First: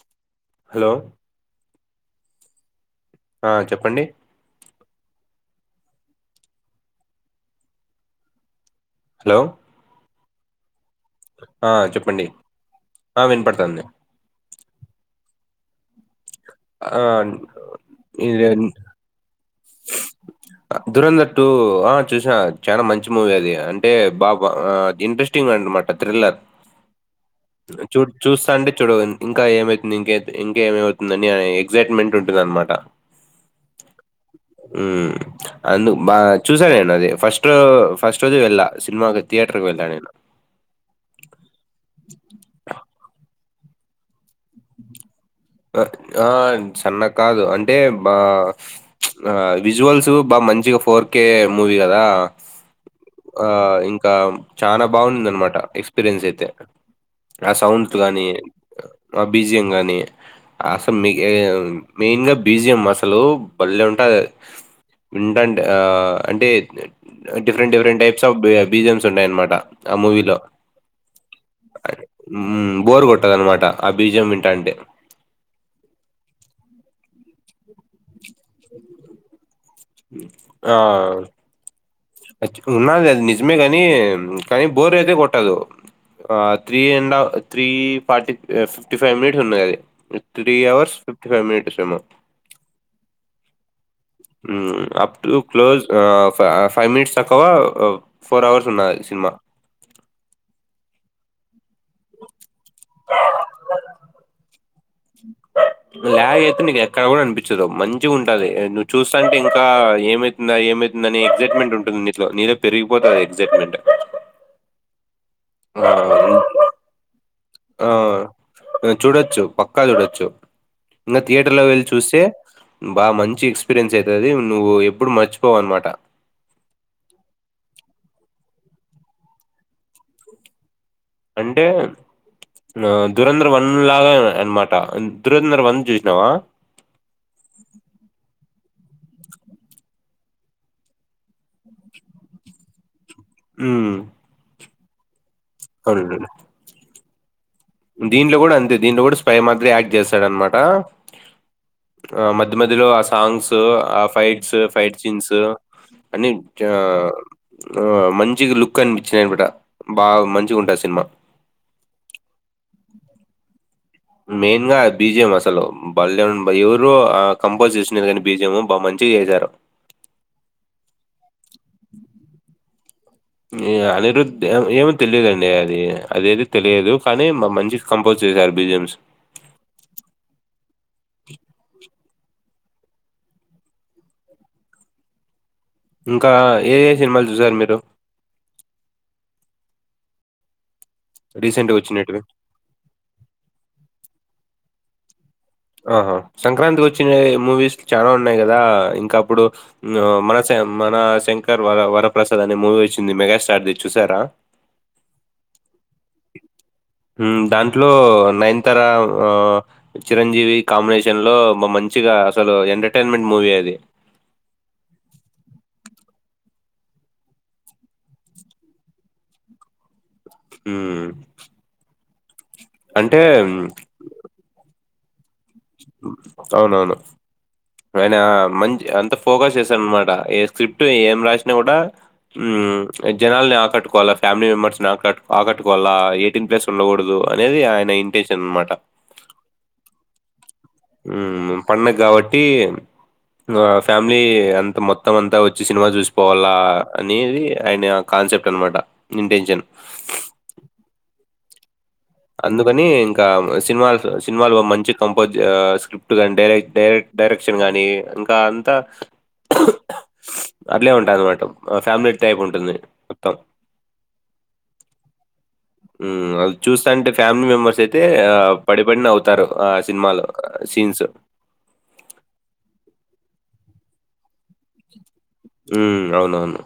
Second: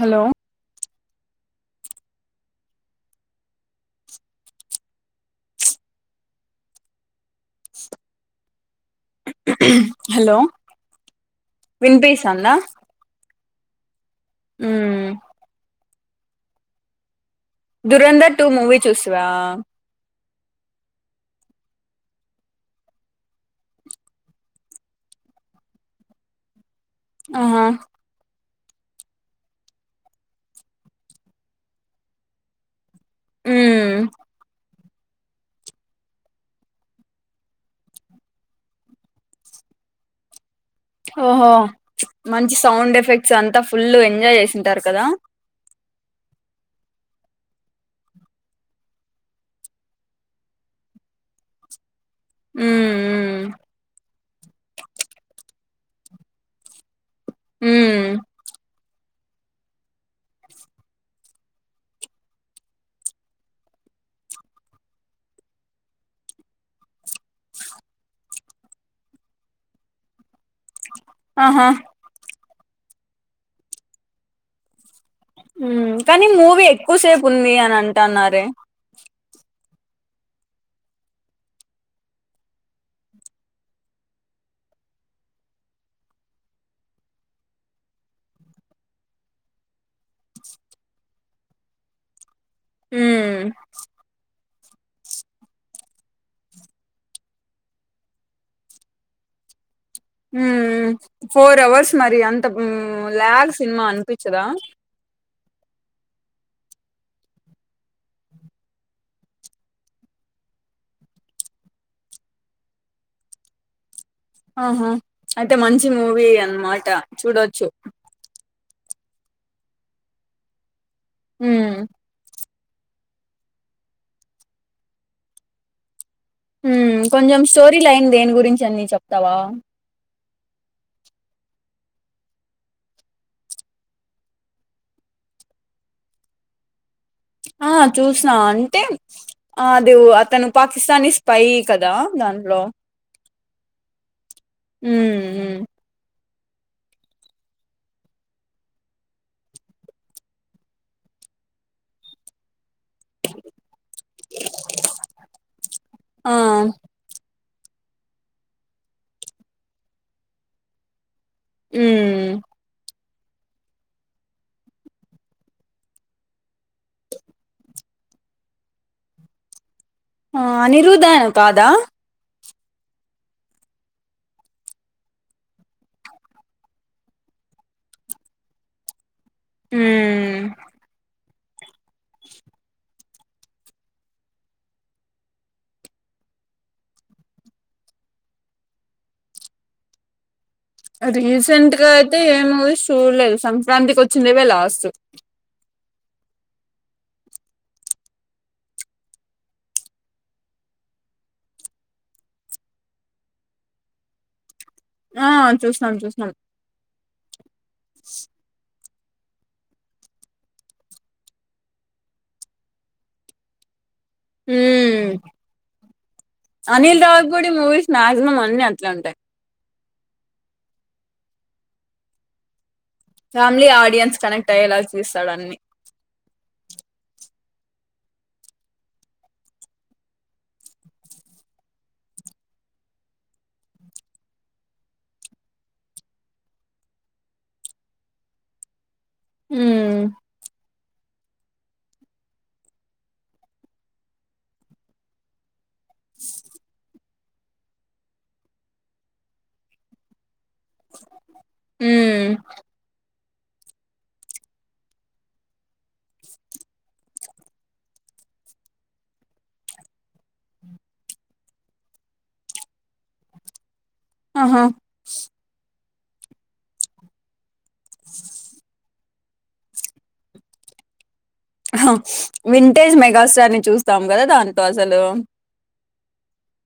Hello hello ఆ చెప్పండి hello hello ఆ చెప్పండి వినిపిస్తాందా ఆ వినపడుతంది హ్మ్ ఆ దురంధర్ టూ ఇది మూవీ చూసివా దురంధర్ టు ఆ చూసా చాలా మంచి మూవీ అది అంటే బా ఆ ఇంట్రెస్టింగ్ [unintelligible] మాట త్రిల్లర్ ఆహా చూ చూస్తాంటే చూడ ఇంకా ఏమైతుంది ఇంక ఇంకా ఏమవుతుందని ఎగ్జైట్మెంట్ ఉంటుంది అన్నమాట హ్మ్ హ్మ్ అందు బా చూసాను నేను అది ఫస్ట్ ఫస్ట్ రోజే వెళ్ళ సినిమా థియేటర్ వెళ్ళా నేను [unintelligible] ఓహో మంచి సౌండ్ ఎఫెక్ట్స్ అంతా ఫుల్ ఎంజాయ్ చేసింటారు కదా ఆ సన్న కాదు అంటే బ విజువల్సు బాగా మంచి ఫోర్ కే మూవి కదా మ్మ్ ఆ మ్మ్ ఇంకా చాల బాగుందన్నమాట ఎక్స్పీరియన్స్ అయితే ఆ సౌండ్స్ మ్మ్ గానీ ఆ బీజియం గానీ అసలు మీ మెయిన్ గా బీజియం అసలు భలే ఉంట ద వింటంటే ఆ అంటే different different types of BGMs ఉంటాయన్నమాట ఆమూవీలో ఆహా హ్మ్ బోర్ కొట్టదన్నమాట ఆ బీజియం వింటాంటే కానీ మూవీ ఎక్కువసేపు ఉంది అని అంటన్నారే ఆ ఉన్నాది అది నిజమే కాని కానీ బోర్ అయితే కొట్టదు three and three forty fifty five minutes ఉంది అది three hours fifty five minutes సినిమా హ్మ్ హ్మ్ అప్ టు క్లోజ్ ఆ ఫ్ ఫైవ్ మినిట్స్ తక్కువ ఫోర్ అవర్స్ ఉన్నాది సినిమా హ్మ్ ఫోర్ అవర్స్ మరి అంత లాగ్ సినిమా అనిపించదా [unintelligible] లాగ్ అయితే నీకు ఎక్కడ కూడా అనిపించదు మంచిగా ఉంటది నువ్వు చూస్తా అంటే ఇంకా ఏమైతుంద ఏమై తుందనీ ఎగ్సైట్మెంట్ ఉంటుంది నీతో నీలో పెరిగిపోతాది ఎగ్సైట్మెంట్ ఆహ అయితే మంచి మూవీ అన్నమాట చూడొచ్చు ఆ చూడొచ్చు పక్కా చూడొచ్చు ఇంకా థియేటర్ లో మ్మ్ వెళ్ళి చూస్తే బాగా మంచి ఎక్స్పీరియన్స్ అయితాది నువ్వు ఎప్పుడు మర్చిపోవు అన్నమాట కొంచెం స్టోరీ లైన్ దేని గురించి అన్నీ చెప్తావా అంటే దురంధర్ వన్ లాగా అన్నమాట దురంధర్ వన్ చూసినావా ఆ చూసిన అన్ తే అది అతను పాకిస్తానీ స్పై కదా దాంట్లో హ్మ్ హ్మ్ అవునండీ దీంట్లో కూడా అంతే దీంట్లో కూడా స్పై మాదిరి యాక్ట్ చేస్తాడన్నమాట ఆ మధ్య మధ్యలో ఆ సాంగ్స్ ఆ ఫైట్స్ ఫైట్ సీన్స్ అన్ని ఆ ఆ మంచిగ లుక్ అనిపించిన్నమాట బాగా మంచిగా ఉంటది సినిమా ఊమ్ మెయిన్ గా బీజియమ్ అసలు బలే ఎవరో కంపోజ్ చేసినది కానీ బీజియమ్ మంచి చేశారు ఆ అనిరుద్ధన్ కాదా అనిరుద్ ఏమో తెలియదండి అది అది అయితే తెలియదు కానీ మ మంచి కంపోజ్ [inaudible] బిజయమ్స్ హూమ్ [inaudible] ఇంకా ఏ ఏ సినిమాలు చూసారు మీరు రీసెంట్ రీసెంట్గా గా అయితే వచ్చినట్టువి ఏమ చూడలేదు సంక్రాంతికి వచ్చిందిేవే లాస్ట్ ఆహా సంక్రాంతి వచ్చిన మూవీస్ చాలా ఉన్నాయి కదా ఇంకా అప్పుడు మనస మన శంకర్ వర వరప్రసాద్ అనే మూవీ వచ్చింది మెగాస్టార్ది చూసారా ఆ చూసినాం చూసినాం దాంట్లో నయనతార ఆ చిరంజీవి కాంబినేషన్ లో మంచిగా అసలు ఎంటర్టైన్మెంట్ మూవీ అది హ Anil Ravipudi movies maximum అన్ని అట్లా ఉంటాయి హ ఫ్యామిలీ ఆడియన్స్ కనెక్ట్ అయ్యేలాగా చూస్తాడు అన్ని అవునవును ఆనా మంచి అంత ఫోకస్ చేసాను అనమాట ఏ స్క్రిప్ట్ ఏం రాసినా కూడా జనల్ని ఆకట్టుకోవాలా ఫ్యామిలీ మెంబర్స్ ని ఆకట్ ఆకట్టుకోవాలా ఎయిటీన్ ప్లేస్ ఉండకూడదు అనేది ఆయన ఇంటెషన్ అనమాట హ పడుది కాబట్టి ఫ్యామిలీ అంతా మొత్తం అంతా వచ్చి వచ్చి సినిమా చూసిపోవాలా అనేది ఆయన ఆ కాన్సెప్ట్ అనమాట ఇంటెన్షన్ హ్మ్ అందుకని ఇంకా ఇ సినిమా సినిమాలు మంచి కంపోజ్ స్క్రిప్ట్ గానీ డైర డైరెక్ట్ డైరెక్షన్ గాని ఇంకా అంతా అట్లే ఉంటాయి అన్నమాట ఫ్యామిలీ టైప్ ఉంటుంది మొత్తం ఆహా అ చూస్తా అంటే ఫ్యామిలీ మెంబెర్స్ అయితే ఆ పడిబడిన అవుతు తారు ఆ సినిమాలో సీన్స్ వింటేజ్ మెగాస్టార్ ని చూస్తాం కదా దాంతో అసలు ఉ అవునవును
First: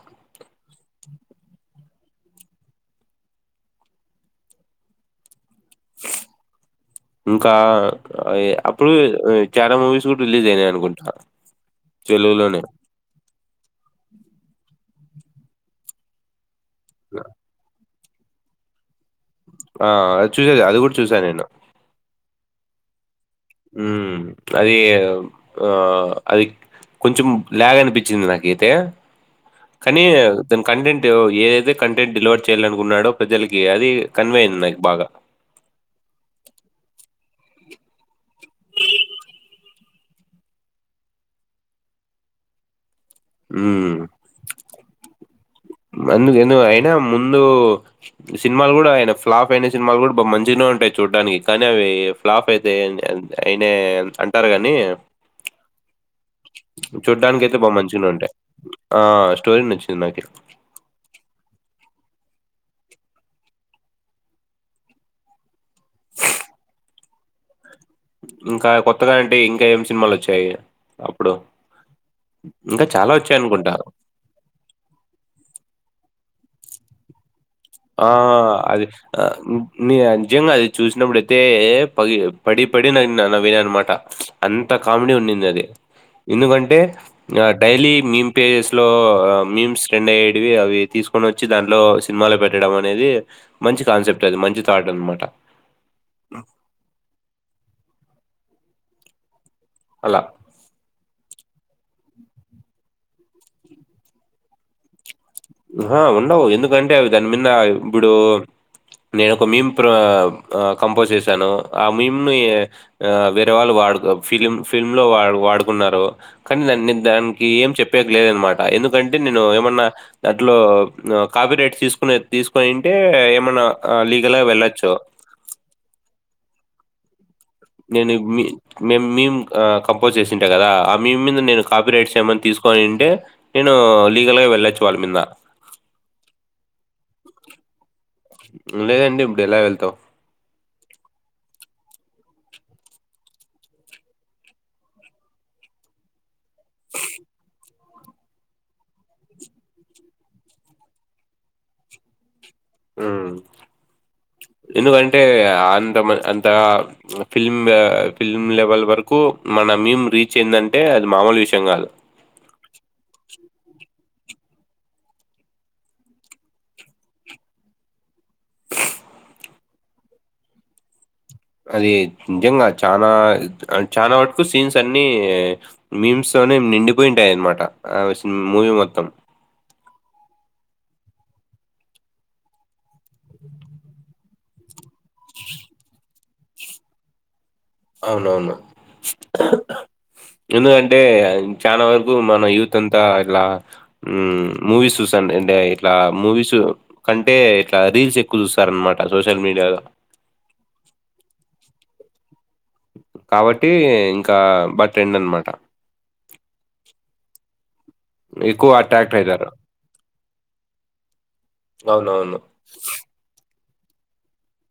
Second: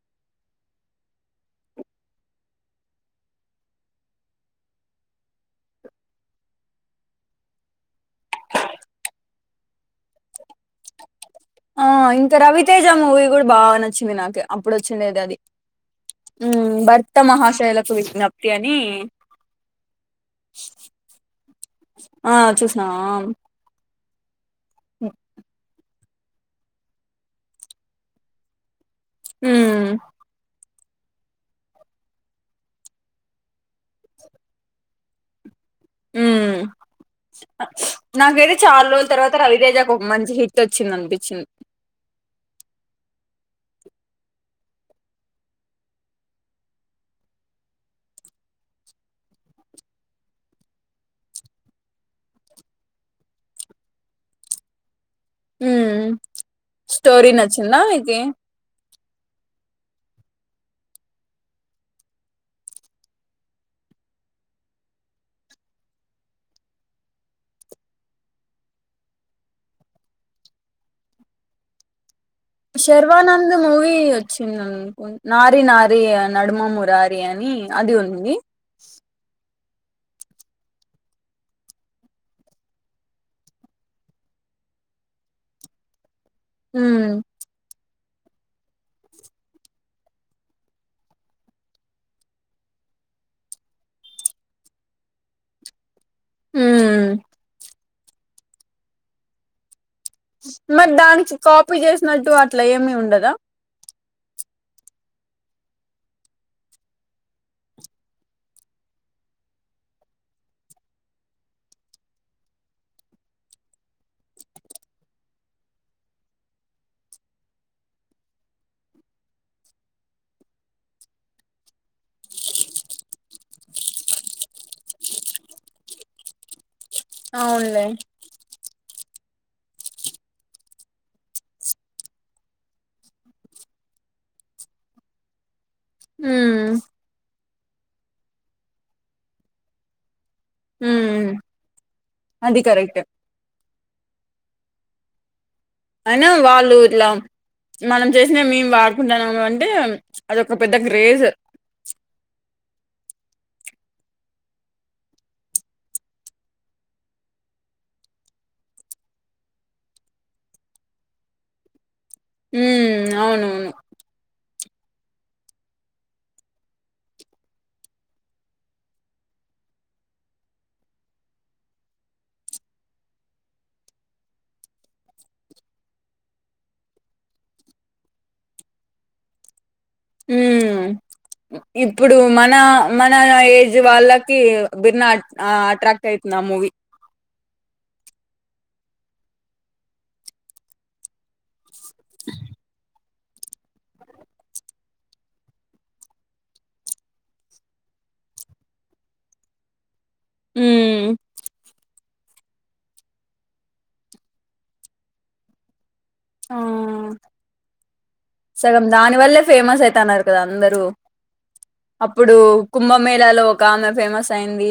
ఇంకా అప్పుడు చాలా మూవీస్ కూడా రిలీజ్ అయినాయయి అనుకుంటా ఆ ఇంకా రవితేజ మూవీ కూడా బాగా నచ్చింది నాకు అప్పుడు వచ్చిండది అది ఉ భర్త మహాశైలకు విజ్ఞప్తి అని ఆ అ చూసేది అది కూడా చూసాను నేను చూసినా? ఆ ఉ అది ఆ అది కొంచెం లాగ అనిపించింది నాకైతే హ్మ్. కానీ దానికి కంటెంట్ ఏదైతే కంటెంట్ డివడ్ చేయాలనుకున్నాడో ప్రజలకి అది కన్వే అయింది నాకు బాగా హ నాకైతే చాలా రోజుల తర్వాత రవితేజకు ఒక మంచి హిట్ వచ్చింది అనిపించింది హ అందుకు ఎందుకు అయినా ముందు సినిమాలు కూడా ఆయిన ఫ్లాప్ అయిన సినిమాలు కూడా బా మంచిగనే అంటాయి చూడ్డానికి కానీ అవి ఫ్లాప్ అయితే అయినే అంటారు కాని హ్మ్. స్టోరీ చూడ్డానికి అయితే బా నచ్చిందా మంచిగానే మీకి? ఉండే ఆ స్టోరీ నుంచి తిన్నాకే ఇంకా కొత్తగా ఏంటి ఇంకా ఏం సినిమాలు వచ్చాయి అప్పుడు ఇంకా చాలా వచ్చాయి షర్వానంద్ అనుకుంటా మూవి వచ్చిందనుకోనీ నారి నారి నడుమ మురారి అని అది ఆ ఉంది. అదే ఆ మ్ నీ అజంగా అది చూసినప్పుడుయితే పగి పడి పడి నా నవీన నవ్విన అన్నమాట అంత కామెడీ ఉన్నింది అది ఎందుకంటే హ్మ్. డైలీ మీమ్ పేజెస్ లో మీమ్స్ ట్రెండ్ అయ్యే టివి తీసుకొని వచ్చి దాంట్లో సినిమాలో పె పెడం అనేది మంచి కాన్సెప్ట్ అది మంచి థాట్ అనమాట [inaudible] అలా. మరి దానికి కాఫీ చేసినట్టు అట్లా ఏమి ఉండదా ఆ ఉండవు ఎందుకంటే అవి దాని మీద ఇప్పుడు నేను ఒక మీమ్ ప్రో ఆ కంపోజ్ చేసాను ఆ మీమ్ ని ఆ వేరే వాళ్ళు అడుగు ఫిలిం ఫిల్మ్ లో వాడు వాడుకున్నారు కానీ దాన్ని దానికి ఏం చెప్పేది లేదన్నమాట ఎందు ఎందుకంటే నేను ఏమన్నా దాంట్లో కాపీ రైట్ తీసుకునే తీసుకోనుంటే ఏమన్నా లీగల్గా వెళ్ళొచ్చు [inaudible] అవునులే. నేను మీ మేం మీమ్ కంపోజ్ చేసింటా కదా ఆ మ మీమ్ మీద నేను కాపీ రైట్స్ ఏమన్నా తీసుకొని ఉంటే నేను లీగల్ గా వెళ్లొచ్చు వాళ్ల మీద హ లేదండి ఇప్పుడు ఎలా వెళ్తావు హ అది కరెక్ట్ అయినా వాళ్ళు ఇట్లా మనం చేసిన మేము వాడుకుంటున్నాం అంటే అదొ ఒక పెద్ద క్రేజ్ [inaudible] ఆ ఎందుకంటే అంత అంత ఫిలిమ్ ఫిల్మ్ లెవెల్ వరకు మనం రైమ్ రీచ్ ఏందంటే అది మామూలు విషయం కాదు హ అవునవును అది నిజంగా చనా చాలా వరకు సీన్స్ అన్ని మీమ్స్ నిండిపోయి ఉంటాయన్నమాట అవి సిం మూవీ మొత్తం [inaudible] ఇప్పుడు మన మన ఏజ్ వాళ్ళకి భిన్న ఆ అట్రాక్ట్ అయితుంది ఆ మూవి అవునవును ఎందుకంటే అది చానా వరకు మన యూత్ అంత ఇ ఇట్లా మూవీస్ చూసాం అంటే ఇట్లా మూవీస్ కంటే ఇట్లా రీల్స్ ఎక్కువ చూస్తారనమాట సోషల్ మీడియాల హ కాబట్టి ఇంకా బటెండ్ అన్నమాట ఆ ఎక్కువ సగం అట్రాక్ట్ దాని వల్లే అయితారు. ఫేమస్ అయితనరు కదా అందరూ అప్పుడు అవునవును. కుంభమేళలో ఒక ఆమె ఫేమస్ అయింది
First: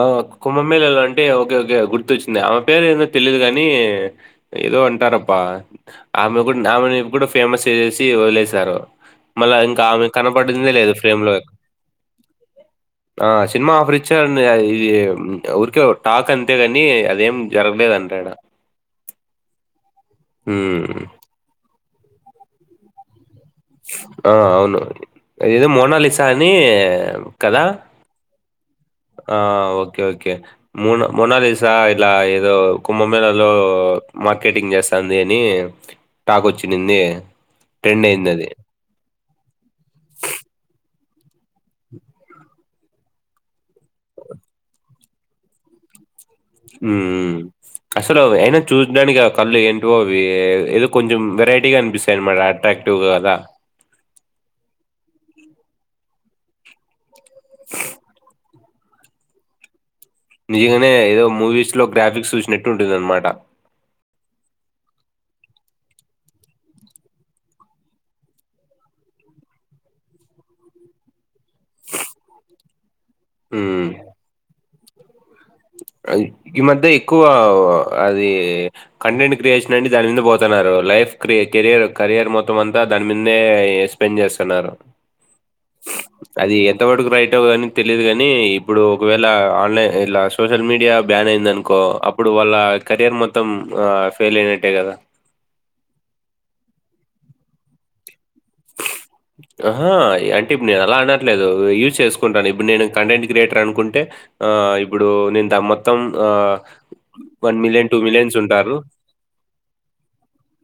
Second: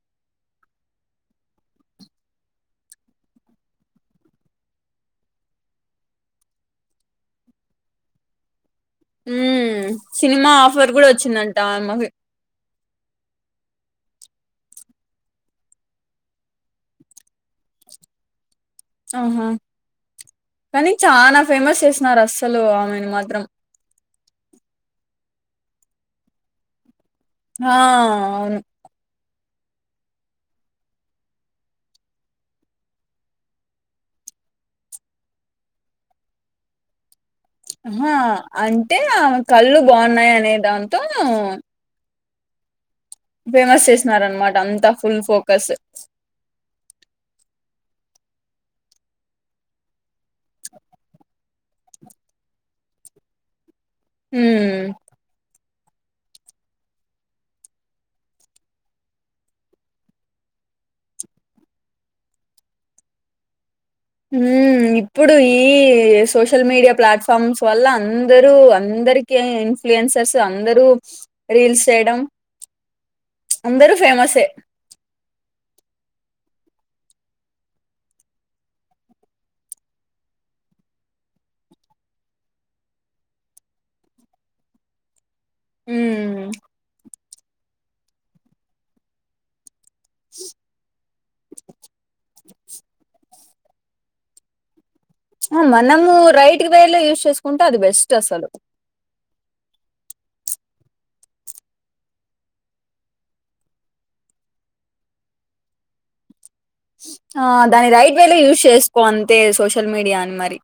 ఆ కుంభమేళలా అంటే ఓకే ఓకే గుర్తొచ్చింది ఆమె పేరు ఏదో తెలీదు కాని ఏదో అంటారబ్బా ఆమె గున్ ఆమెను ఎప్పుడు ఫేమస్ చేసి వదిలేసారు మల్ల ఇంకా ఉమ్ ఆమె సినిమా కనపడిందే ఆఫర్ లేదు కూడా ఫ్రేమ్ లో వచ్చిందంట ఆమెకి ఆ సినిమా ఆఫరి ఇది ఊరికే టాక్ అంతేగనీ అదేం జరగలేదంటాడ. ఆహా కని చానా ఫేమస్ చేసినారస్సలూ ఆమెను మాత్రం. ఆ అవును ఇది మోనాలిసా అనీ ఆ అవును. ఆ ఓకే ఓకే మోన మోనాలిసా ఇట్ల ఏదో కుంభమేలలో మ మార్కెటింగ్ జేస్తాన్ది అని టాక్ ఒచిండిందీ. ఆహా అంటే ఆమ కళ్ళు బావున్నాయనే దాంతో ఫేమస్ చేసినారనమాట అంతా ఫుల్ ఫోకస్. ఉ ఉ అస్సలు అయినా చూసడానికి ఆ కళ్ళు ఏంటోవి ఏ ఏదో కొంచెం వెరైటీగా అనిపిస్తాయనమాట అట్రాక్ట్ క్టు గాదా మ్మ్ [inaudible] నిజంగనే ఏదో మూవీస్ లో గ్రాఫిక్స్ చూసినట్టు ఉంటుందనమాట. మ్మ్ ఇప్పుడు ఈ సోషల్ మీడియా ప్లాట్ఫార్మ్స్ వల్ల అందరూ అంద రికీ ఇన్ఫ్లుయన్సర్స్ అందరూ రీల్స్ చేయడం. హ్మ్. అందరూ ఫేమస్సే. ఈ మధ్య ఎక్కువా అది కంటెంట్ క్రియేషన్ అండి దాని మీద పోతాన్ న్నారు లైఫ్ క్రే కెరియర్ కరియర్ మొత్తం అంతా దాని మీద్నే స్పెండ్ జేస్తున్నారు. హ్మ్ అది ఎంత మట్టుకు రైటో అని తెలిదు గనీ ఇప్పుడు ఒకవేళ ఆన్లైన్ సోషల్ మీడియా బ్యాన్ అయిందనుకో అప్పుడు వాళ్ళ కెరియర్ మొత్తం ఫెయిల్ అయినట్టే గద. మనమూ రైట్ వే లో యూస్ చేసుకుంటె అది బెస్ట్ అసలు. అహా అంటే ఇప్పుడు నేను అలా అనట్లేదు యూస్ చేసుకుంటాను ఇప్పుడు నేను కంటెంట్ క్రియేటర్ అనుకుంటే ఆ ఇప్పుడు నేన్ దాన్ మొత్తం ఆ ఆ దాన్ని రైట్ వే లో యూస్ చేసుకో అంతే సోషల్ మీడియా అని మరి.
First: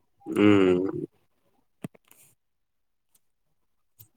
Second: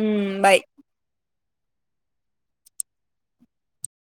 హ్మ్ ఊ బాయ్